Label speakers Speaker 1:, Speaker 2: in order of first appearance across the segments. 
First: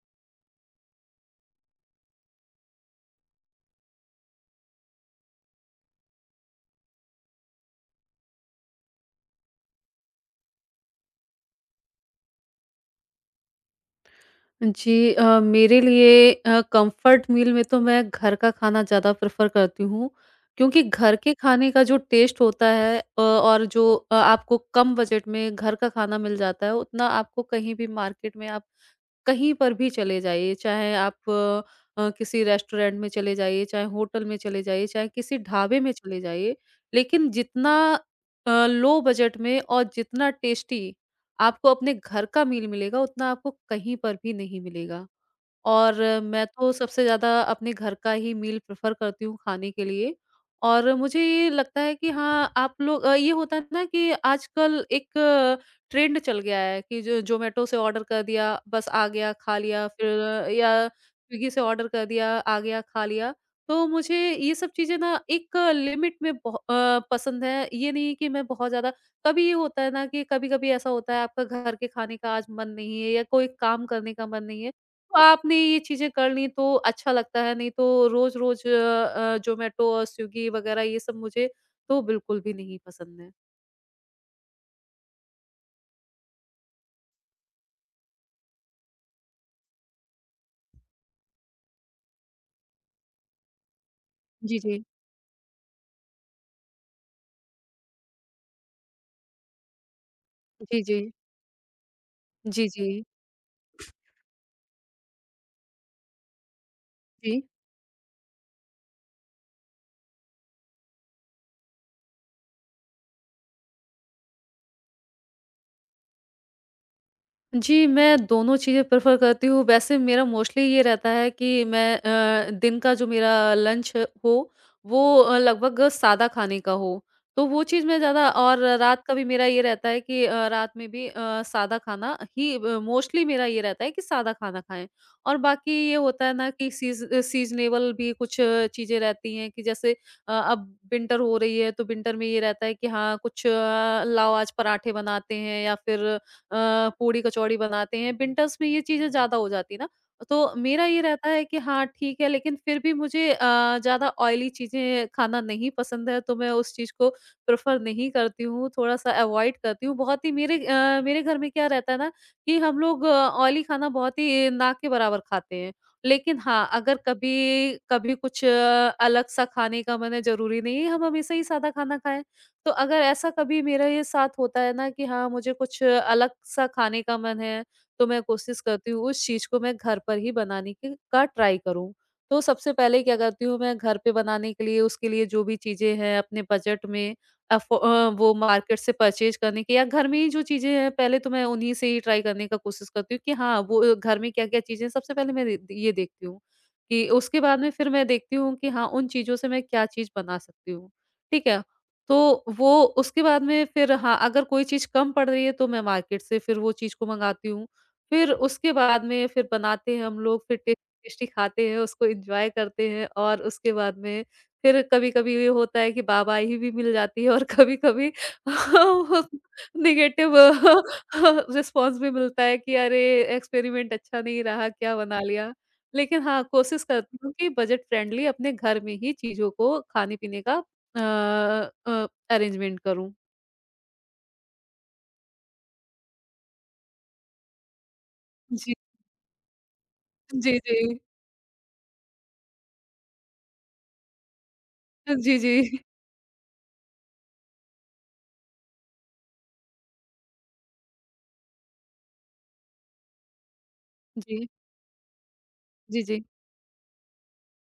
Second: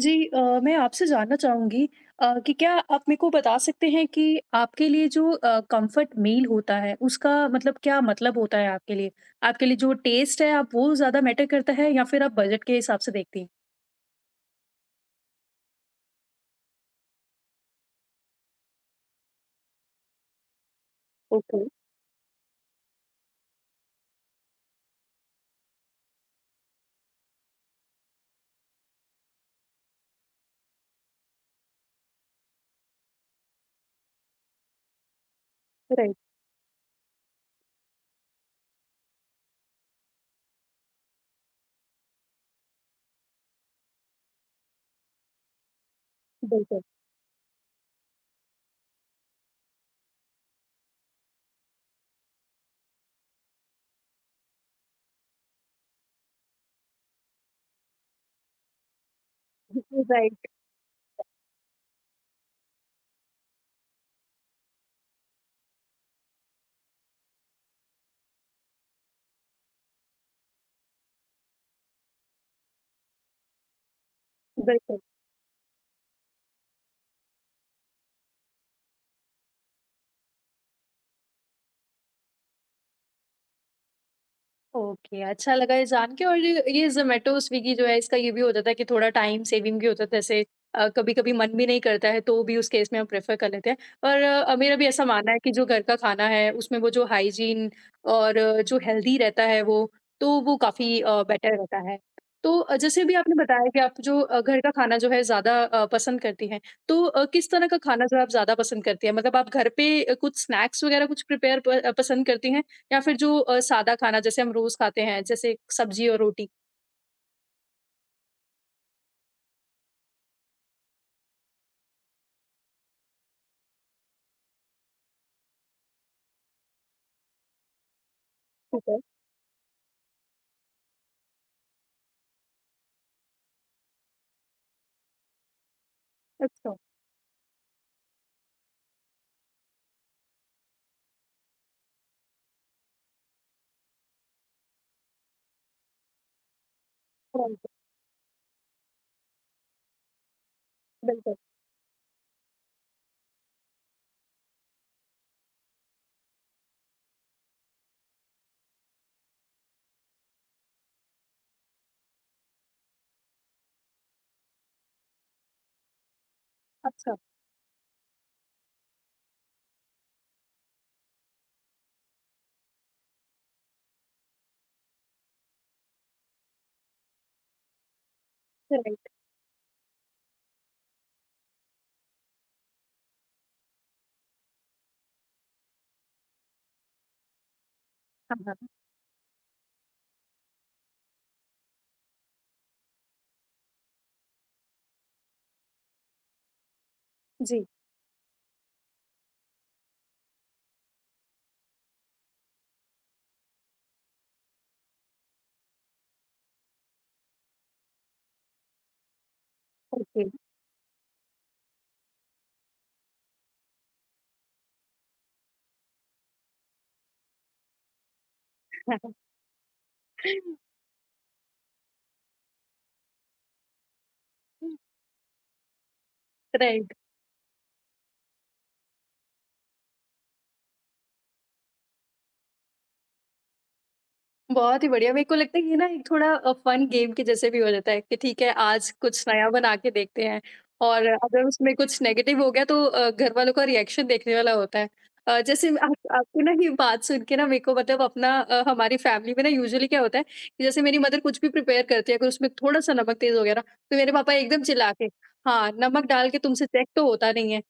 Speaker 1: जी मैं आपसे जानना चाहूँगी कि क्या आप मेरे को बता सकते हैं कि आपके लिए जो कंफर्ट मील होता है उसका मतलब क्या मतलब होता है आपके लिए? आपके लिए जो टेस्ट है आप वो ज़्यादा मैटर करता है या फिर आप बजट के हिसाब से देखती हैं?
Speaker 2: जी, मेरे लिए कंफर्ट मील में तो मैं घर का खाना ज़्यादा प्रेफ़र करती हूँ, क्योंकि घर के
Speaker 1: ओके।
Speaker 2: खाने का जो टेस्ट होता है और जो आपको कम बजट में घर का खाना मिल जाता है, उतना आपको कहीं भी मार्केट में आप कहीं पर भी चले जाइए, चाहे आप किसी रेस्टोरेंट में चले जाइए, चाहे होटल में चले जाइए, चाहे किसी ढाबे में
Speaker 1: राइट।
Speaker 2: चले जाइए, लेकिन जितना लो बजट में और जितना टेस्टी आपको अपने घर का मील मिलेगा, उतना आपको कहीं पर भी नहीं मिलेगा। और मैं तो
Speaker 1: बिल्कुल।
Speaker 2: सबसे ज़्यादा अपने घर का ही मील प्रेफ़र करती हूँ खाने के लिए। और मुझे ये लगता है कि हाँ, आप लोग ये होता है ना कि आजकल एक ट्रेंड चल गया है कि जो ज़ोमैटो से ऑर्डर कर दिया, बस आ गया, खा लिया,
Speaker 1: राइट।
Speaker 2: फिर या स्विगी से ऑर्डर कर दिया, आ गया, खा लिया। तो मुझे ये सब चीज़ें ना एक लिमिट में पसंद है, ये नहीं कि मैं बहुत ज़्यादा कभी ये होता है ना कि कभी-कभी ऐसा होता है आपका घर के खाने का आज मन नहीं है या कोई काम करने का मन नहीं है।
Speaker 1: बिल्कुल।
Speaker 2: तो आपने ये चीज़ें कर लीं तो अच्छा लगता है, नहीं तो रोज़-रोज़ ज़ोमैटो और स्विगी वग़ैरह ये सब मुझे तो बिल्कुल भी नहीं पसंद है।
Speaker 1: ओके, अच्छा लगा ये जान के। और ये ज़ोमैटो, स्विगी जो है इसका ये भी हो जाता है कि थोड़ा टाइम सेविंग भी होता है, जैसे कभी-कभी मन भी नहीं करता है तो भी उस केस में हम प्रेफ़र कर लेते हैं। और
Speaker 2: जी,
Speaker 1: मेरा
Speaker 2: जी।
Speaker 1: भी ऐसा मानना है कि जो घर का खाना है उसमें वो जो हाइजीन और जो हेल्दी रहता है वो, तो वो
Speaker 2: जी,
Speaker 1: काफ़ी
Speaker 2: जी।
Speaker 1: बेटर रहता है। तो
Speaker 2: जी, जी।
Speaker 1: जैसे अभी आपने बताया कि आप जो घर का खाना जो है ज़्यादा पसंद करती हैं, तो
Speaker 2: जी।
Speaker 1: किस तरह का खाना जो है आप ज़्यादा पसंद करती हैं? मतलब आप घर पे कुछ स्नैक्स वग़ैरह कुछ प्रिपेयर पसंद करती हैं? या फिर जो सादा खाना जैसे हम रोज़ खाते हैं, जैसे सब्ज़ी और रोटी।
Speaker 2: जी, मैं दोनों चीज़ें प्रेफ़र करती हूँ। वैसे मेरा मोस्टली ये रहता है कि मैं दिन का जो मेरा लंच हो, वो लगभग सादा खाने का हो। तो वो चीज़ मैं ज़्यादा और
Speaker 1: ठीक है।
Speaker 2: रात का भी मेरा ये रहता है कि रात में भी सादा खाना ही ब मोस्टली मेरा ये रहता है कि सादा खाना खाएँ। और बाकी ये होता है ना कि
Speaker 1: अच्छा।
Speaker 2: सीज़नेबल भी कुछ चीज़ें रहती हैं कि जैसे अब विंटर हो रही है, तो विंटर में ये रहता है कि हाँ, कुछ लाओ आज पराठे बनाते हैं या फिर पूड़ी कचौड़ी
Speaker 1: राइट।
Speaker 2: बनाते हैं। विंटर्स में ये चीज़ें ज़्यादा हो जाती है ना, तो मेरा ये रहता
Speaker 1: बिल्कुल।
Speaker 2: है कि हाँ, ठीक है लेकिन फिर भी मुझे ज़्यादा ऑयली चीज़ें खाना नहीं पसंद है, तो मैं उस चीज़ को प्रेफ़र नहीं करती हूँ, थोड़ा-सा अवॉइड करती हूँ। बहुत ही मेरे घर में क्या रहता है ना कि हम लोग ऑयली खाना बहुत ही नाक के बराबर खाते हैं। लेकिन हाँ, अगर
Speaker 1: अच्छा।
Speaker 2: कभी कभी कुछ अलग-सा खाने का मन है, ज़रूरी नहीं है हम हमेशा ही सादा खाना खाएँ। तो अगर ऐसा कभी मेरा ये साथ होता है ना कि हाँ, मुझे कुछ अलग सा खाने का मन है, तो मैं कोशिश करती हूँ
Speaker 1: राइट।
Speaker 2: उस चीज़ को मैं घर पर ही बनाने की का ट्राई करूँ। तो सबसे पहले क्या करती हूँ मैं घर पे बनाने के लिए उसके लिए जो भी चीज़ें हैं अपने बजट में वो
Speaker 1: हाँ, हाँ।
Speaker 2: मार्केट से परचेज़ करने की या घर में ही जो चीज़ें हैं पहले तो मैं उन्हीं से ही ट्राई करने का कोशिश करती हूँ कि हाँ, वो घर में क्या-क्या चीज़ें हैं सबसे पहले मैं रे ये देखती हूँ। कि उसके बाद
Speaker 1: जी।
Speaker 2: में फिर मैं देखती हूँ कि हाँ, उन चीज़ों से मैं क्या चीज़ बना सकती हूँ। ठीक है? तो वो उसके बाद में फिर हाँ, अगर कोई चीज़ कम पड़ रही है तो मैं मार्केट से फिर वो चीज़ को मँगाती हूँ। फिर उसके बाद में फिर बनाते हैं हम
Speaker 1: ओके।
Speaker 2: लोग, फिर टे टेस्टी खाते हैं, उसको एन्जॉय करते हैं और उसके बाद में फिर कभी-कभी ये होता है कि वाहवाही भी मिल जाती है और कभी-कभी नेगेटिव रिस्पॉन्स भी मिलता है कि अरे! एक्सपेरिमेंट अच्छा नहीं रहा, क्या बना लिया? लेकिन हाँ, कोशिश
Speaker 1: राइट।
Speaker 2: करती हूँ कि बजट फ्रेंडली अपने घर में ही चीज़ों को खाने-पीने का अ अ, अरेंजमेंट करूँ।
Speaker 1: बहुत ही बढ़िया। मेरे को लगता है ये ना एक थोड़ा फन गेम के जैसे भी हो जाता है कि ठीक है
Speaker 2: जी।
Speaker 1: आज कुछ नया बना के देखते हैं,
Speaker 2: जी, जी।
Speaker 1: और अगर उसमें कुछ नेगेटिव हो गया तो घर वालों का रिएक्शन देखने वाला होता है।
Speaker 2: जी, जी।
Speaker 1: जैसे आप आपकी ना ये बात सुन के ना मेरे को मतलब अपना हमारी फैमिली में ना यूजुअली क्या होता है कि जैसे मेरी मदर कुछ भी प्रिपेयर करती है, अगर उसमें थोड़ा-सा नमक तेज़ हो गया ना तो मेरे पापा
Speaker 2: जी,
Speaker 1: एकदम चिल्ला के, हाँ,
Speaker 2: जी,
Speaker 1: नमक
Speaker 2: जी,
Speaker 1: डाल के तुमसे चेक तो होता नहीं है।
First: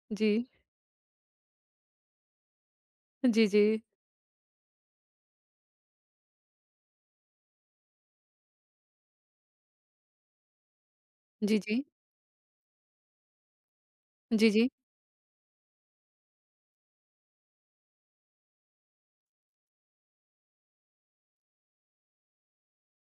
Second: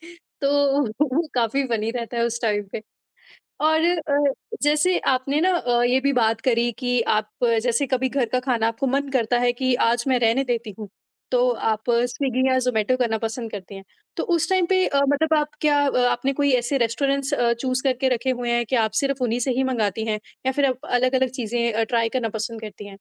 Speaker 2: जी,
Speaker 1: तो वो काफ़ी फनी रहता है उस टाइम पे।
Speaker 2: जी, जी,
Speaker 1: और
Speaker 2: जी,
Speaker 1: अ, जैसे आपने ना ये भी बात करी कि आप जैसे कभी घर का खाना आपको मन करता है कि आज मैं रहने देती हूँ,
Speaker 2: जी,
Speaker 1: तो
Speaker 2: जी, जी।
Speaker 1: आप स्विगी या ज़ोमैटो करना पसंद करती हैं। तो उस
Speaker 2: जी,
Speaker 1: टाइम
Speaker 2: जी,
Speaker 1: पे मतलब आप क्या आपने कोई ऐसे रेस्टोरेंट्स चूज़ करके रखे हुए हैं कि आप सिर्फ़ उन्हीं से ही मंगाती हैं, या फिर आप अलग-अलग चीज़ें ट्राई करना पसंद करती हैं?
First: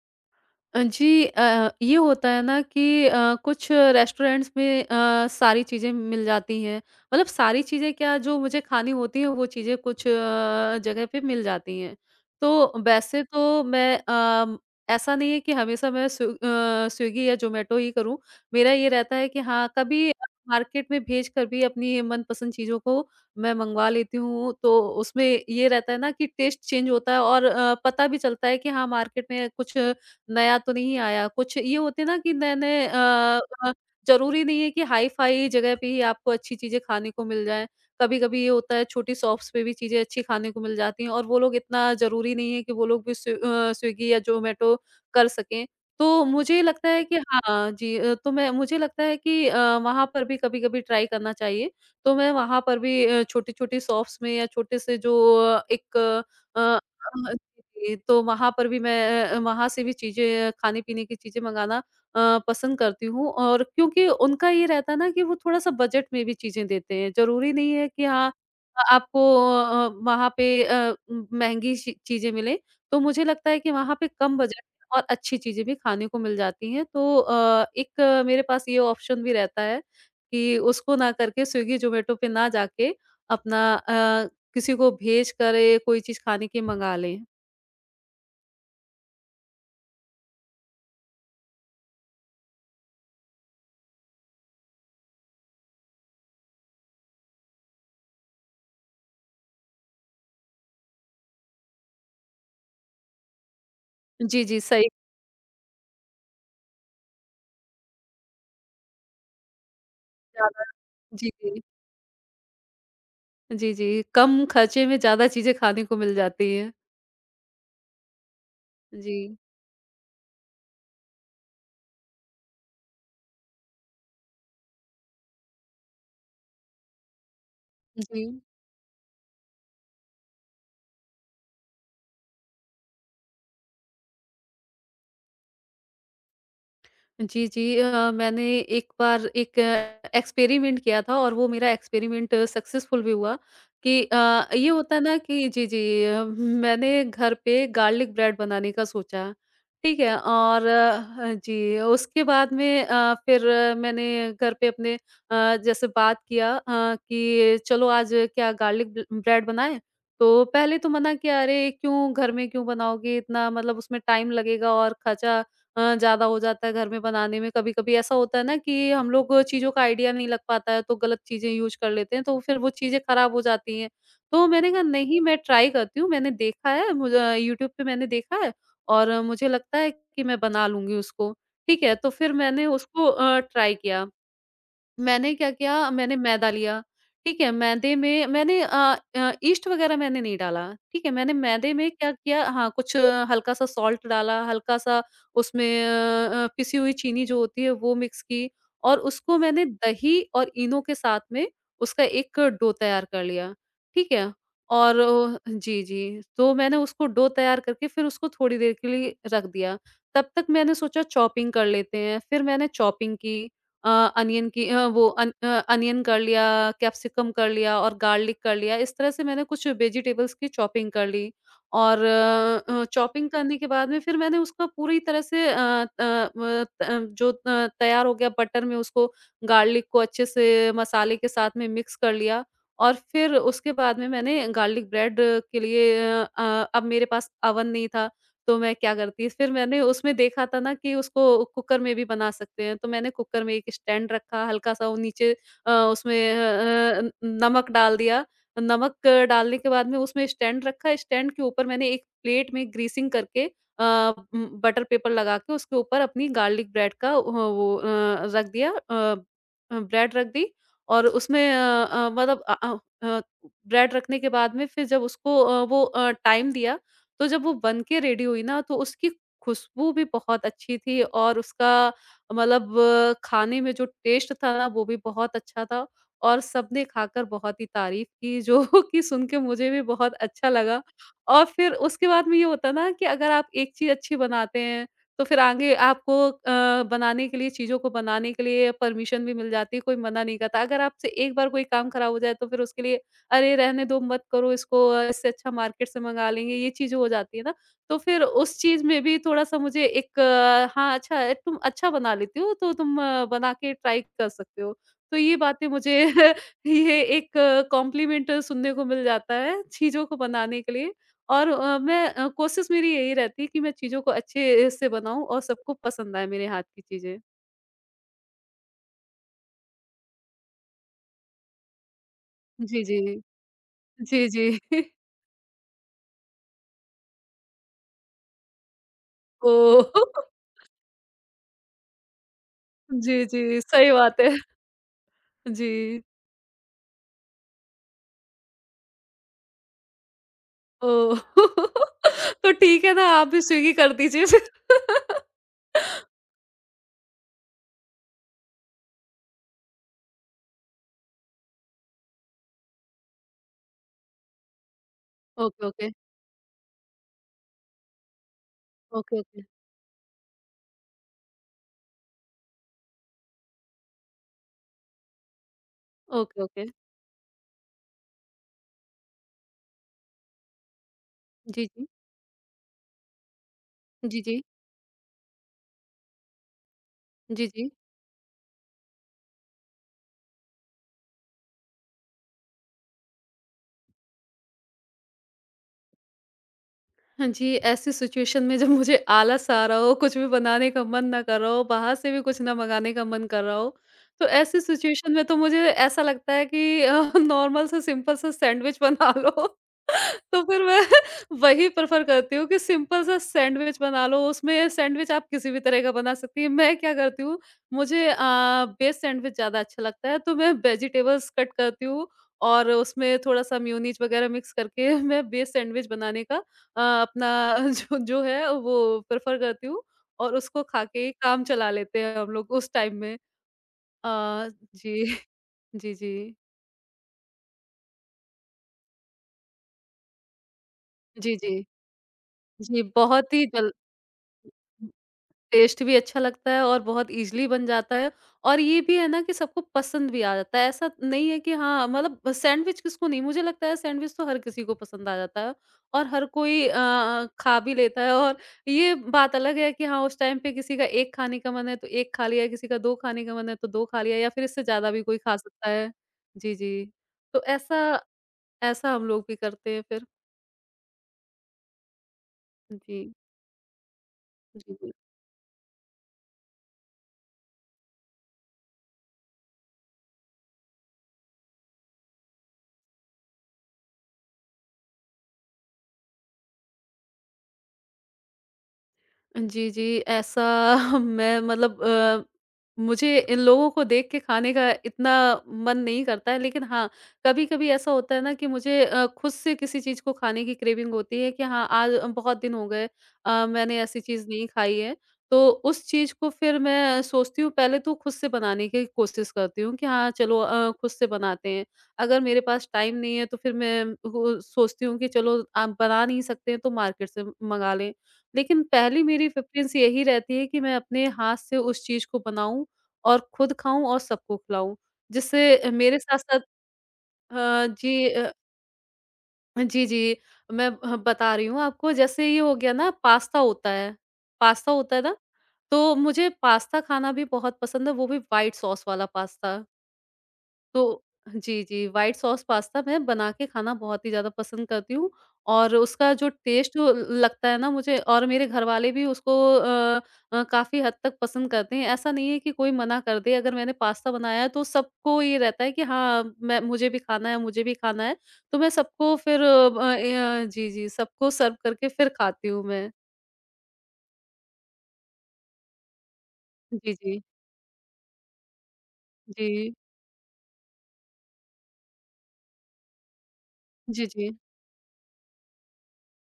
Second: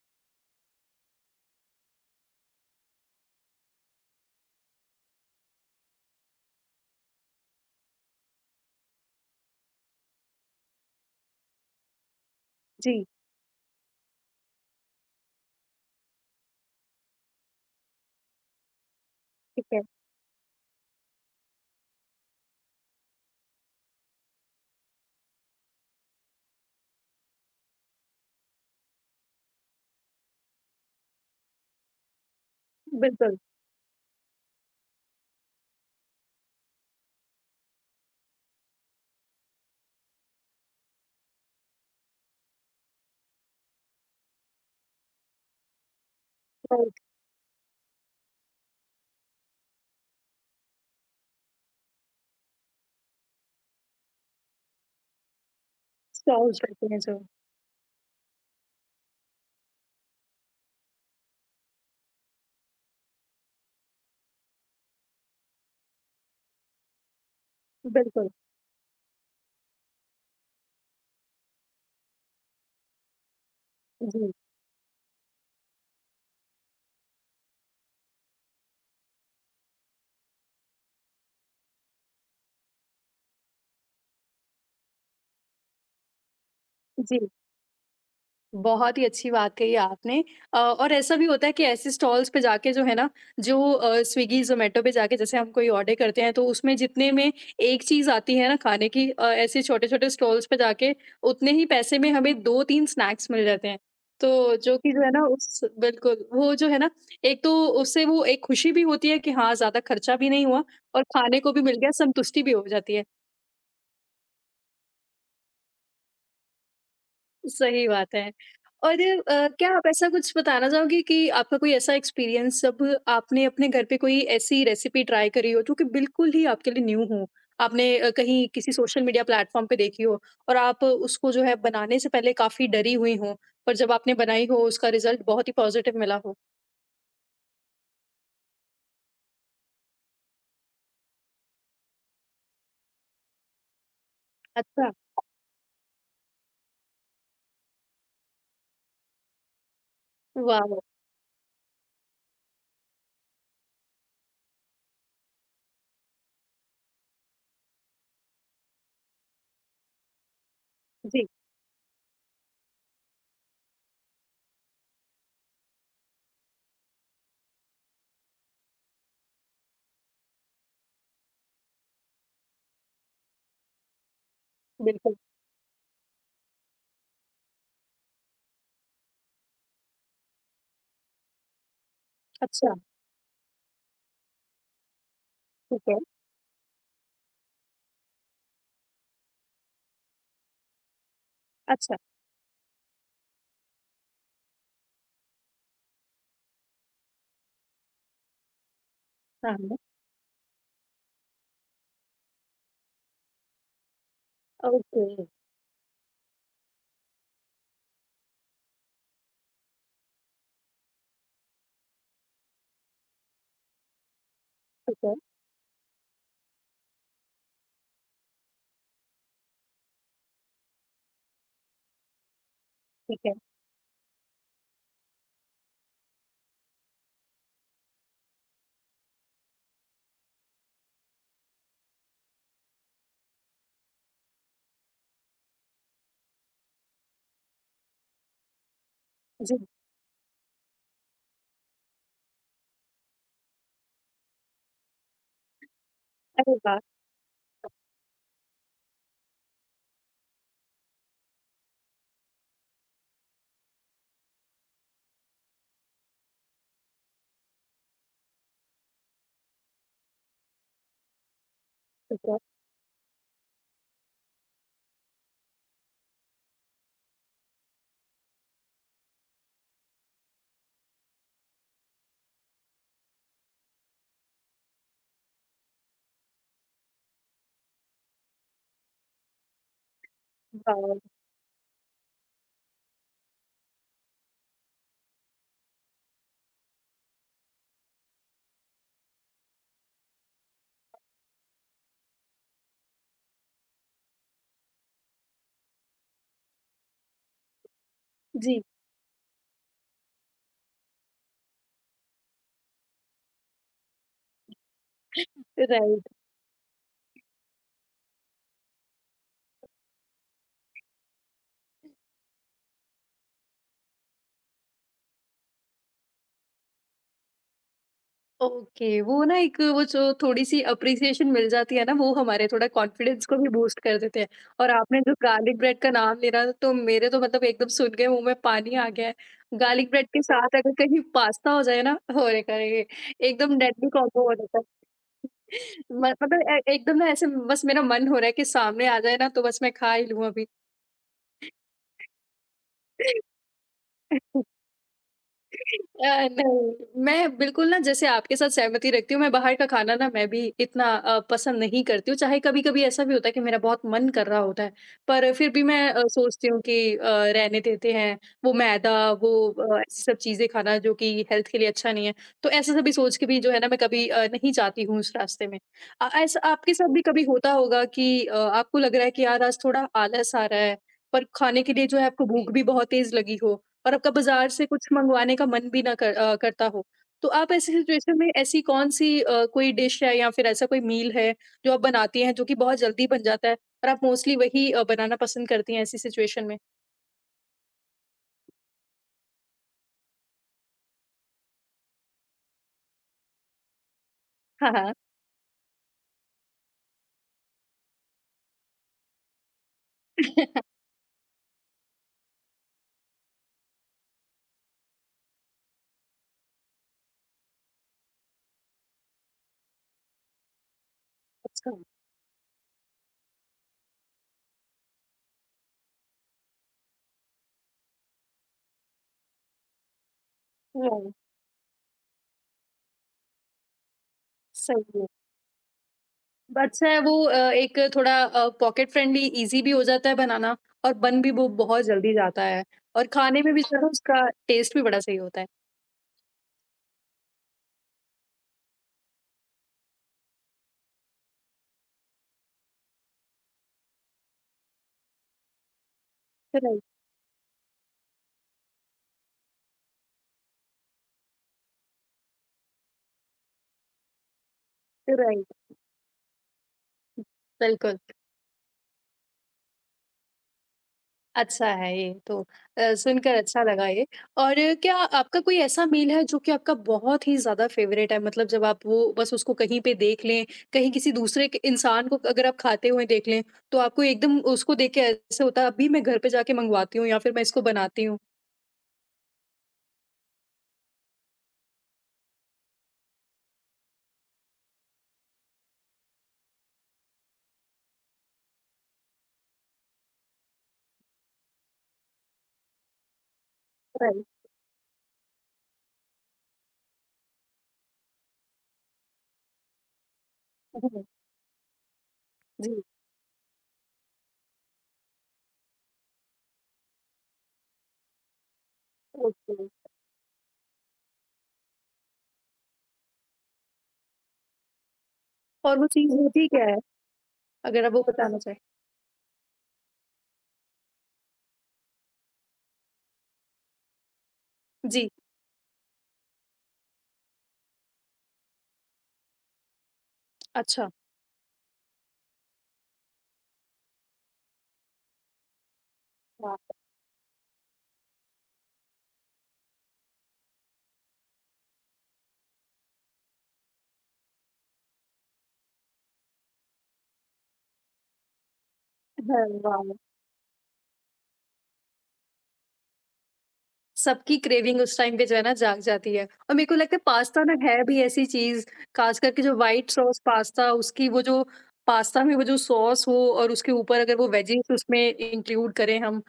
Speaker 2: जी, ये होता है ना कि कुछ रेस्टोरेंट्स में सारी चीज़ें मिल जाती हैं। मतलब सारी चीज़ें क्या जो मुझे खानी होती हैं वो चीज़ें कुछ जगह पे मिल जाती हैं। तो
Speaker 1: जी।
Speaker 2: वैसे तो मैं ऐसा नहीं है कि हमेशा मैं स्विगी या ज़ोमैटो ही करूँ। मेरा ये रहता है कि
Speaker 1: ठीक
Speaker 2: हाँ,
Speaker 1: है।
Speaker 2: कभी मार्केट में भेजकर भी अपनी मनपसंद चीज़ों को मैं मँगवा लेती हूँ। तो उसमें ये रहता है ना कि टेस्ट चेंज होता है और पता भी चलता है कि हाँ, मार्केट में कुछ नया तो नहीं आया, कुछ ये होते हैं ना कि नए-नए
Speaker 1: बिल्कुल।
Speaker 2: ज़रूरी नहीं है कि हाई-फाई जगह पे ही आपको अच्छी चीज़ें खाने को मिल जाएँ। कभी-कभी ये होता है छोटी शॉप्स पे भी चीज़ें अच्छी खाने को मिल जाती हैं और वो लोग इतना ज़रूरी नहीं है कि वो लोग भी स्विगी या ज़ोमैटो कर सकें। तो मुझे लगता
Speaker 1: राइट।
Speaker 2: है कि हाँ जी, तो मैं मुझे लगता है कि वहाँ पर भी कभी-कभी ट्राई करना चाहिए। तो मैं वहाँ पर भी छोटी-छोटी शॉप्स में या छोटे से जो एक अ
Speaker 1: सॉस
Speaker 2: एक
Speaker 1: रहते हैं जो।
Speaker 2: जी, जी। तो वहाँ पर भी मैं वहाँ से भी चीज़ें खाने-पीने की चीज़ें मँगाना पसंद करती हूँ और क्योंकि उनका ये रहता है ना कि वो थोड़ा-सा बजट में भी चीज़ें देते हैं। ज़रूरी नहीं है कि
Speaker 1: बिल्कुल।
Speaker 2: हाँ, आपको वहाँ पे म महँगी ची चीज़ें मिलें। तो मुझे लगता है कि वहाँ पे
Speaker 1: जी,
Speaker 2: कम बजट और अच्छी चीज़ें भी खाने को मिल जाती हैं। तो मेरे पास ये ऑप्शन भी रहता है कि उसको ना करके स्विगी, ज़ोमैटो पे ना जाके अपना किसी को भेज कर ये कोई चीज़ खाने की मँगा लें।
Speaker 1: जी। बहुत ही अच्छी बात कही आपने। अ, और ऐसा भी होता है कि ऐसे स्टॉल्स पे जाके जो है ना, जो स्विगी ज़ोमैटो पे जाके जैसे हम कोई ऑर्डर करते हैं, तो उसमें जितने में एक चीज़ आती है ना खाने की, ऐसे छोटे-छोटे स्टॉल्स पे जाके उतने ही पैसे में हमें 2-3 स्नैक्स मिल जाते हैं।
Speaker 2: जी,
Speaker 1: तो
Speaker 2: जी,
Speaker 1: जो
Speaker 2: सही।
Speaker 1: कि जो है ना उस बिल्कुल, वो जो है ना, एक तो उससे वो एक खुशी भी होती है कि हाँ, ज़्यादा खर्चा भी नहीं हुआ
Speaker 2: ज़्यादा।
Speaker 1: और
Speaker 2: जी,
Speaker 1: खाने को भी
Speaker 2: जी।
Speaker 1: मिल गया, संतुष्टि भी हो जाती है।
Speaker 2: जी, जी, कम खर्चे में ज़्यादा चीज़ें खाने को मिल जाती हैं।
Speaker 1: सही बात है। और
Speaker 2: जी,
Speaker 1: क्या आप ऐसा कुछ बताना चाहोगे कि आपका कोई ऐसा एक्सपीरियंस जब आपने अपने घर पे कोई ऐसी रेसिपी ट्राई करी हो जो कि बिल्कुल ही आपके लिए न्यू हो? आपने
Speaker 2: जी।
Speaker 1: कहीं किसी सोशल मीडिया प्लेटफ़ॉर्म पे देखी हो और आप उसको जो है बनाने से पहले काफ़ी डरी हुई हो, पर जब आपने बनाई हो उसका रिज़ल्ट बहुत ही पॉज़िटिव मिला हो?
Speaker 2: जी, जी। मैंने एक बार एक एक्सपेरिमेंट किया था और वो मेरा एक्सपेरिमेंट सक्सेसफुल भी हुआ कि ये
Speaker 1: अच्छा।
Speaker 2: होता है ना कि जी, मैंने घर पे गार्लिक ब्रेड बनाने का सोचा, ठीक है? और
Speaker 1: वाओ!
Speaker 2: जी, उसके बाद में फिर मैंने घर पे अपने जैसे बात किया कि चलो आज क्या गार्लिक ब ब्रेड बनाएँ? तो पहले तो मना
Speaker 1: जी।
Speaker 2: किया, "अरे! क्यों घर में क्यों बनाओगे इतना मतलब उसमें टाइम लगेगा और खर्चा ज़्यादा हो जाता है घर में बनाने में। कभी-कभी ऐसा होता है ना कि हम लोग चीज़ों का आइडिया नहीं लग पाता है, तो गलत चीज़ें यूज़ कर लेते हैं, तो फिर वो चीज़ें खराब हो जाती हैं। तो मैंने कहा
Speaker 1: बिल्कुल।
Speaker 2: नहीं मैं ट्राई करती हूँ, मैंने देखा है मुझे यूट्यूब पे मैंने देखा है और मुझे लगता है कि मैं बना लूँगी उसको। ठीक है, तो फिर मैंने
Speaker 1: अच्छा।
Speaker 2: उसको ट्राई किया। मैंने क्या
Speaker 1: ठीक
Speaker 2: किया,
Speaker 1: है।
Speaker 2: मैंने मैदा लिया, ठीक है? मैदे में मैंने यीस्ट वगैरह मैंने नहीं डाला, ठीक है? मैंने मैदे में
Speaker 1: अच्छा।
Speaker 2: क्या किया हाँ, कुछ हल्का-सा सॉल्ट डाला, हल्का-सा उसमें पिसी हुई चीनी जो होती है वो मिक्स की और उसको
Speaker 1: हाँ,
Speaker 2: मैंने
Speaker 1: हाँ।
Speaker 2: दही और इनो के साथ में उसका एक डो तैयार कर लिया, ठीक है? और
Speaker 1: ओके।
Speaker 2: जी, जी। तो मैंने उसको डो तैयार करके फिर उसको थोड़ी देर के लिए रख दिया। तब तक मैंने सोचा चॉपिंग कर लेते हैं, फिर मैंने चॉपिंग की। अ, अनियन की
Speaker 1: ठीक
Speaker 2: वो
Speaker 1: है,
Speaker 2: अनियन कर लिया, कैप्सिकम कर लिया और गार्लिक कर लिया। इस तरह से मैंने कुछ वेजिटेबल्स की चॉपिंग कर ली और
Speaker 1: ठीक
Speaker 2: चॉपिंग
Speaker 1: है।
Speaker 2: करने के बाद में फिर मैंने उसका पूरी तरह से जो तैयार हो गया बटर में उसको गार्लिक को अच्छे से मसाले के साथ में मिक्स कर लिया और फिर उसके बाद में मैंने गार्लिक ब्रेड के लिए अब मेरे पास अवन नहीं था। तो मैं क्या करती फिर
Speaker 1: जी।
Speaker 2: मैंने उसमें देखा था ना कि उसको कुकर में भी बना सकते हैं, तो मैंने कुकर में एक स्टैंड रखा, हल्का-सा वो नीचे उसमें
Speaker 1: अरे वाह!
Speaker 2: न नमक डाल दिया। नमक डालने के बाद में उसमें स्टैंड रखा, स्टैंड के ऊपर मैंने एक प्लेट में ग्रीसिंग करके अ, बटर पेपर लगा के उसके ऊपर अपनी गार्लिक ब्रेड का वो रख दिया अ अ, ब्रेड रख दी और उसमें
Speaker 1: ठीक है।
Speaker 2: मतलब अ, ब्रेड रखने के बाद में फिर जब उसको वो टाइम दिया तो जब वो बन के रेडी हुई ना तो उसकी खुशबू भी बहुत अच्छी थी और उसका मतलब खाने में जो टेस्ट था ना वो भी बहुत अच्छा था और सबने खाकर बहुत ही तारीफ की जो कि सुन के मुझे भी बहुत अच्छा लगा
Speaker 1: वाओ!
Speaker 2: और फिर उसके बाद में ये होता ना कि अगर आप एक चीज़ अच्छी बनाते हैं तो फिर आगे आपको बनाने के लिए चीज़ों को बनाने के लिए परमिशन भी मिल जाती है कोई मना नहीं करता अगर आपसे एक बार कोई काम खराब हो जाए तो फिर उसके लिए अरे रहने दो, मत करो इसको इससे अच्छा मार्केट से मँगा लेंगे, ये चीज़ हो जाती है ना। तो फिर उस
Speaker 1: जी।
Speaker 2: चीज़ में भी थोड़ा-सा मुझे एक हाँ, अच्छा है, तुम अच्छा बना लेती हो तो तुम बना के ट्राई कर सकते हो। तो ये बातें मुझे
Speaker 1: राइट।
Speaker 2: ये एक कॉम्प्लीमेंट सुनने को मिल जाता है चीज़ों को बनाने के लिए और मैं कोशिश मेरी यही रहती है कि मैं चीज़ों को अच्छे से बनाऊँ और सबको पसंद आए मेरे हाथ की चीज़ें।
Speaker 1: ओके, वो ना एक वो जो थोड़ी-सी एप्रिसिएशन मिल जाती है ना, वो हमारे थोड़ा
Speaker 2: जी, जी।
Speaker 1: कॉन्फिडेंस को भी बूस्ट कर देते हैं।
Speaker 2: जी, जी।
Speaker 1: और आपने जो गार्लिक ब्रेड का नाम ले रहा था, तो मेरे तो मतलब एकदम सुन के मुँह में पानी आ गया है। गार्लिक
Speaker 2: ओह!
Speaker 1: ब्रेड के साथ अगर कहीं पास्ता हो जाए ना, अरे! अरे!
Speaker 2: जी, जी,
Speaker 1: एकदम डेडली
Speaker 2: सही बात
Speaker 1: कॉम्बो हो
Speaker 2: है।
Speaker 1: जाता है।
Speaker 2: जी।
Speaker 1: म मतलब ए एकदम ना ऐसे बस मेरा मन हो रहा है कि सामने आ जाए ना, तो बस मैं खा ही लूँ अभी।
Speaker 2: ओह! तो ठीक है ना, आप भी स्विगी कर दीजिए फिर।
Speaker 1: नहीं, मैं बिल्कुल ना जैसे आपके साथ सहमति रखती हूँ, मैं बाहर का खाना ना मैं भी इतना पसंद नहीं करती हूँ, चाहे कभी-कभी ऐसा भी होता है कि मेरा बहुत मन कर रहा होता है, पर फिर भी
Speaker 2: ओके,
Speaker 1: मैं
Speaker 2: ओके।
Speaker 1: सोचती हूँ कि रहने देते हैं, वो मैदा,
Speaker 2: ओके,
Speaker 1: वो
Speaker 2: ओके।
Speaker 1: ऐसी सब चीज़ें खाना जो कि हेल्थ के लिए अच्छा नहीं है। तो ऐसा सभी सोच के भी जो है ना मैं कभी नहीं जाती हूँ उस रास्ते में। ऐसा
Speaker 2: ओके, ओके।
Speaker 1: आपके साथ भी कभी होता होगा कि आपको लग रहा है कि यार आज थोड़ा आलस आ रहा है, पर खाने
Speaker 2: जी,
Speaker 1: के लिए
Speaker 2: जी।
Speaker 1: जो है आपको भूख भी बहुत तेज़ लगी हो और आपका
Speaker 2: जी, जी।
Speaker 1: बाज़ार से कुछ मँगवाने का मन भी ना करता हो। तो
Speaker 2: जी,
Speaker 1: आप
Speaker 2: जी।
Speaker 1: ऐसी सिचुएशन में ऐसी कौन-सी कोई डिश है या फिर ऐसा कोई मील है जो आप बनाती हैं जो कि बहुत जल्दी बन जाता है, और आप मोस्टली वही बनाना पसंद करती हैं ऐसी सिचुएशन में?
Speaker 2: हाँ जी, ऐसी सिचुएशन में जब मुझे आलस आ रहा हो, कुछ भी बनाने का मन ना कर रहा हो, बाहर से भी कुछ ना मँगाने का मन कर रहा हो, तो ऐसी
Speaker 1: हाँ, हाँ।
Speaker 2: सिचुएशन में तो मुझे ऐसा लगता है कि नॉर्मल सा सिंपल सा सैंडविच बना लो। तो फिर मैं वही प्रेफ़र करती हूँ कि सिंपल सा सैंडविच बना लो, उसमें सैंडविच आप किसी भी तरह का बना सकती हैं। मैं क्या करती हूँ, मुझे वेज सैंडविच ज़्यादा अच्छा लगता है, तो मैं वेजिटेबल्स कट
Speaker 1: अच्छा।
Speaker 2: करती हूँ और उसमें थोड़ा-सा मेयोनीज़ वग़ैरह मिक्स करके मैं वेज सैंडविच बनाने का अपना जो जो है वो प्रेफ़र करती हूँ और उसको खा के ही
Speaker 1: वाह!
Speaker 2: काम चला लेते हैं हम लोग उस टाइम में। अ,
Speaker 1: सही
Speaker 2: जी,
Speaker 1: है।
Speaker 2: जी, जी।
Speaker 1: अच्छा है वो एक थोड़ा पॉकेट फ्रेंडली ईज़ी भी हो जाता है बनाना, और बन भी
Speaker 2: जी,
Speaker 1: वो
Speaker 2: जी।
Speaker 1: बहुत जल्दी जाता है
Speaker 2: जी,
Speaker 1: और
Speaker 2: बहुत
Speaker 1: खाने
Speaker 2: ही
Speaker 1: में भी
Speaker 2: जल
Speaker 1: ज़रा उसका टेस्ट भी बड़ा सही होता है।
Speaker 2: टेस्ट भी अच्छा लगता है और बहुत ईज़िली बन जाता है और ये भी है ना कि सबको पसंद भी आ जाता है। ऐसा नहीं है कि हाँ, मतलब सैंडविच किसको नहीं मुझे लगता है सैंडविच तो हर किसी को पसंद आ जाता है और हर कोई
Speaker 1: राइट,
Speaker 2: खा भी लेता है और ये बात अलग है कि हाँ, उस टाइम पे किसी का 1 खाने का मन है तो 1 खा लिया, किसी का 2 खाने का मन है तो 2 खा लिया या फिर इससे ज़्यादा भी कोई खा
Speaker 1: राइट।
Speaker 2: सकता है। जी, जी। तो
Speaker 1: बिल्कुल।
Speaker 2: ऐसा ऐसा हम लोग भी करते हैं फिर।
Speaker 1: अच्छा है ये तो।
Speaker 2: जी।
Speaker 1: सुनकर अच्छा लगा ये। और
Speaker 2: जी, जी।
Speaker 1: क्या आपका कोई ऐसा मील है जो कि आपका बहुत ही ज़्यादा फेवरेट है, मतलब जब आप वो बस उसको कहीं पे देख लें, कहीं किसी दूसरे इंसान को अगर आप खाते हुए देख लें, तो आपको एकदम उसको देख के ऐसे होता है अभी मैं घर पे जाके मंगवाती हूँ या फिर मैं इसको बनाती हूँ।
Speaker 2: जी, जी, ऐसा मैं मतलब मुझे इन लोगों को देख के खाने का इतना मन नहीं करता है, लेकिन हाँ, कभी-कभी ऐसा होता है ना कि मुझे खुद से किसी चीज़ को खाने की क्रेविंग होती है कि हाँ, आज बहुत दिन हो गए मैंने ऐसी
Speaker 1: राइट।
Speaker 2: चीज़ नहीं खाई है। तो उस चीज़ को फिर मैं सोचती हूँ पहले तो खुद से बनाने की कोशिश करती हूँ कि हाँ, चलो खुद
Speaker 1: हम्म।
Speaker 2: से बनाते हैं। अगर मेरे पास
Speaker 1: जी।
Speaker 2: टाइम नहीं है तो फिर मैं वो सोचती हूँ कि चलो आप बना नहीं सकते हैं तो मार्केट से मँगा लें। लेकिन पहली मेरी
Speaker 1: ओके।
Speaker 2: प्रेफ़रेंस यही रहती है कि मैं अपने हाथ से उस चीज़ को बनाऊँ और खुद खाऊँ और सबको खिलाऊँ। जिससे
Speaker 1: और वो
Speaker 2: मेरे
Speaker 1: चीज़
Speaker 2: साथ-साथ
Speaker 1: होती क्या है,
Speaker 2: अ,
Speaker 1: अगर आप वो
Speaker 2: जी अ,
Speaker 1: बताना चाहें।
Speaker 2: जी, जी, मैं ह बता रही हूँ आपको जैसे ये हो गया ना पास्ता होता है
Speaker 1: जी।
Speaker 2: ना, तो मुझे पास्ता खाना भी बहुत पसंद है, वो भी व्हाइट सॉस वाला पास्ता।
Speaker 1: अच्छा।
Speaker 2: तो जी, जी, व्हाइट सॉस पास्ता मैं बना के खाना बहुत ही ज़्यादा पसंद करती हूँ और उसका जो
Speaker 1: वाह।
Speaker 2: टेस्ट ल लगता है ना मुझे और मेरे घरवाले भी उसको अ काफ़ी हद तक पसंद करते हैं। ऐसा नहीं है कि कोई मना कर दे अगर मैंने पास्ता बनाया है तो सबको ये रहता है कि हाँ, मैं मुझे भी खाना है मुझे भी खाना है। तो मैं सबको फिर
Speaker 1: हाँ, वाह।
Speaker 2: अ, य जी, जी, सबको सर्व करके फिर खाती हूँ मैं।
Speaker 1: सबकी क्रेविंग उस टाइम पे जो है ना जाग जाती है। और मेरे को
Speaker 2: जी,
Speaker 1: लगता है
Speaker 2: जी।
Speaker 1: पास्ता ना है भी ऐसी चीज़, ख़ास करके जो
Speaker 2: जी।
Speaker 1: व्हाइट सॉस पास्ता, उसकी वो जो पास्ता में वो जो सॉस हो और उसके ऊपर
Speaker 2: जी,
Speaker 1: अगर वो
Speaker 2: जी।
Speaker 1: वेजीज़ उसमें इंक्लूड करें हम,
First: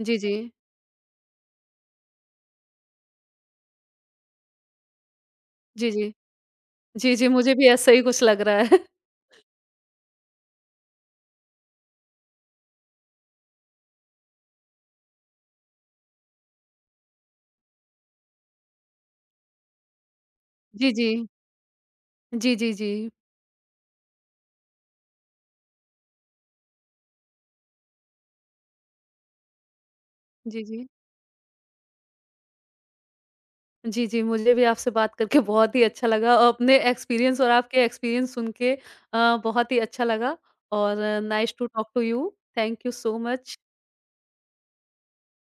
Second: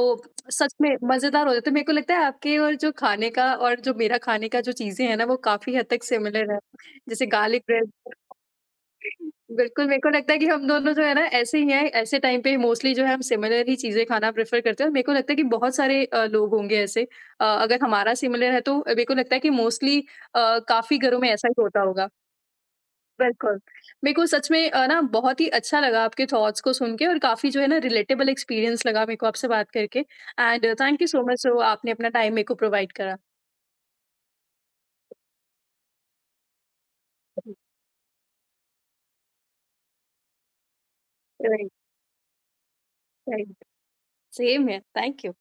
Speaker 2: जी, जी।
Speaker 1: सच में मज़ेदार हो जाता है। मेरे को लगता है आपके और जो खाने का और जो मेरा खाने का जो चीज़ें हैं ना, वो काफ़ी हद
Speaker 2: जी,
Speaker 1: तक
Speaker 2: जी।
Speaker 1: सिमिलर है।
Speaker 2: जी,
Speaker 1: जैसे
Speaker 2: जी, मुझे
Speaker 1: गार्लिक
Speaker 2: भी ऐसा
Speaker 1: ब्रेड।
Speaker 2: ही कुछ लग रहा है।
Speaker 1: बिल्कुल, मेरे को लगता है कि हम दोनों जो है ना ऐसे ही हैं, ऐसे टाइम पे मोस्टली जो है हम सिमिलर ही चीज़ें खाना प्रेफ़र करते हैं और मेरे को लगता है कि बहुत सारे लोग होंगे ऐसे। अगर हमारा सिमिलर है तो मेरे को लगता है कि मोस्टली
Speaker 2: जी,
Speaker 1: काफ़ी
Speaker 2: जी।
Speaker 1: घरों में ऐसा ही होता होगा।
Speaker 2: जी, जी, जी।
Speaker 1: बिल्कुल। मेरे को सच में ना बहुत ही अच्छा लगा आपके थॉट्स को सुन के और काफ़ी जो है ना रिलेटेबल एक्सपीरियंस लगा मेरे को आपसे बात करके।
Speaker 2: जी,
Speaker 1: एंड
Speaker 2: जी।
Speaker 1: थैंक यू सो मच जो आपने अपना टाइम मेरे को प्रोवाइड करा।
Speaker 2: जी, जी, मुझे भी आपसे बात करके बहुत ही अच्छा लगा और अपने एक्सपीरियंस और आपके एक्सपीरियंस सुन के बहुत ही अच्छा लगा और nice to
Speaker 1: right,
Speaker 2: talk to you. Thank you so much.
Speaker 1: Right. Same है, थैंक यू।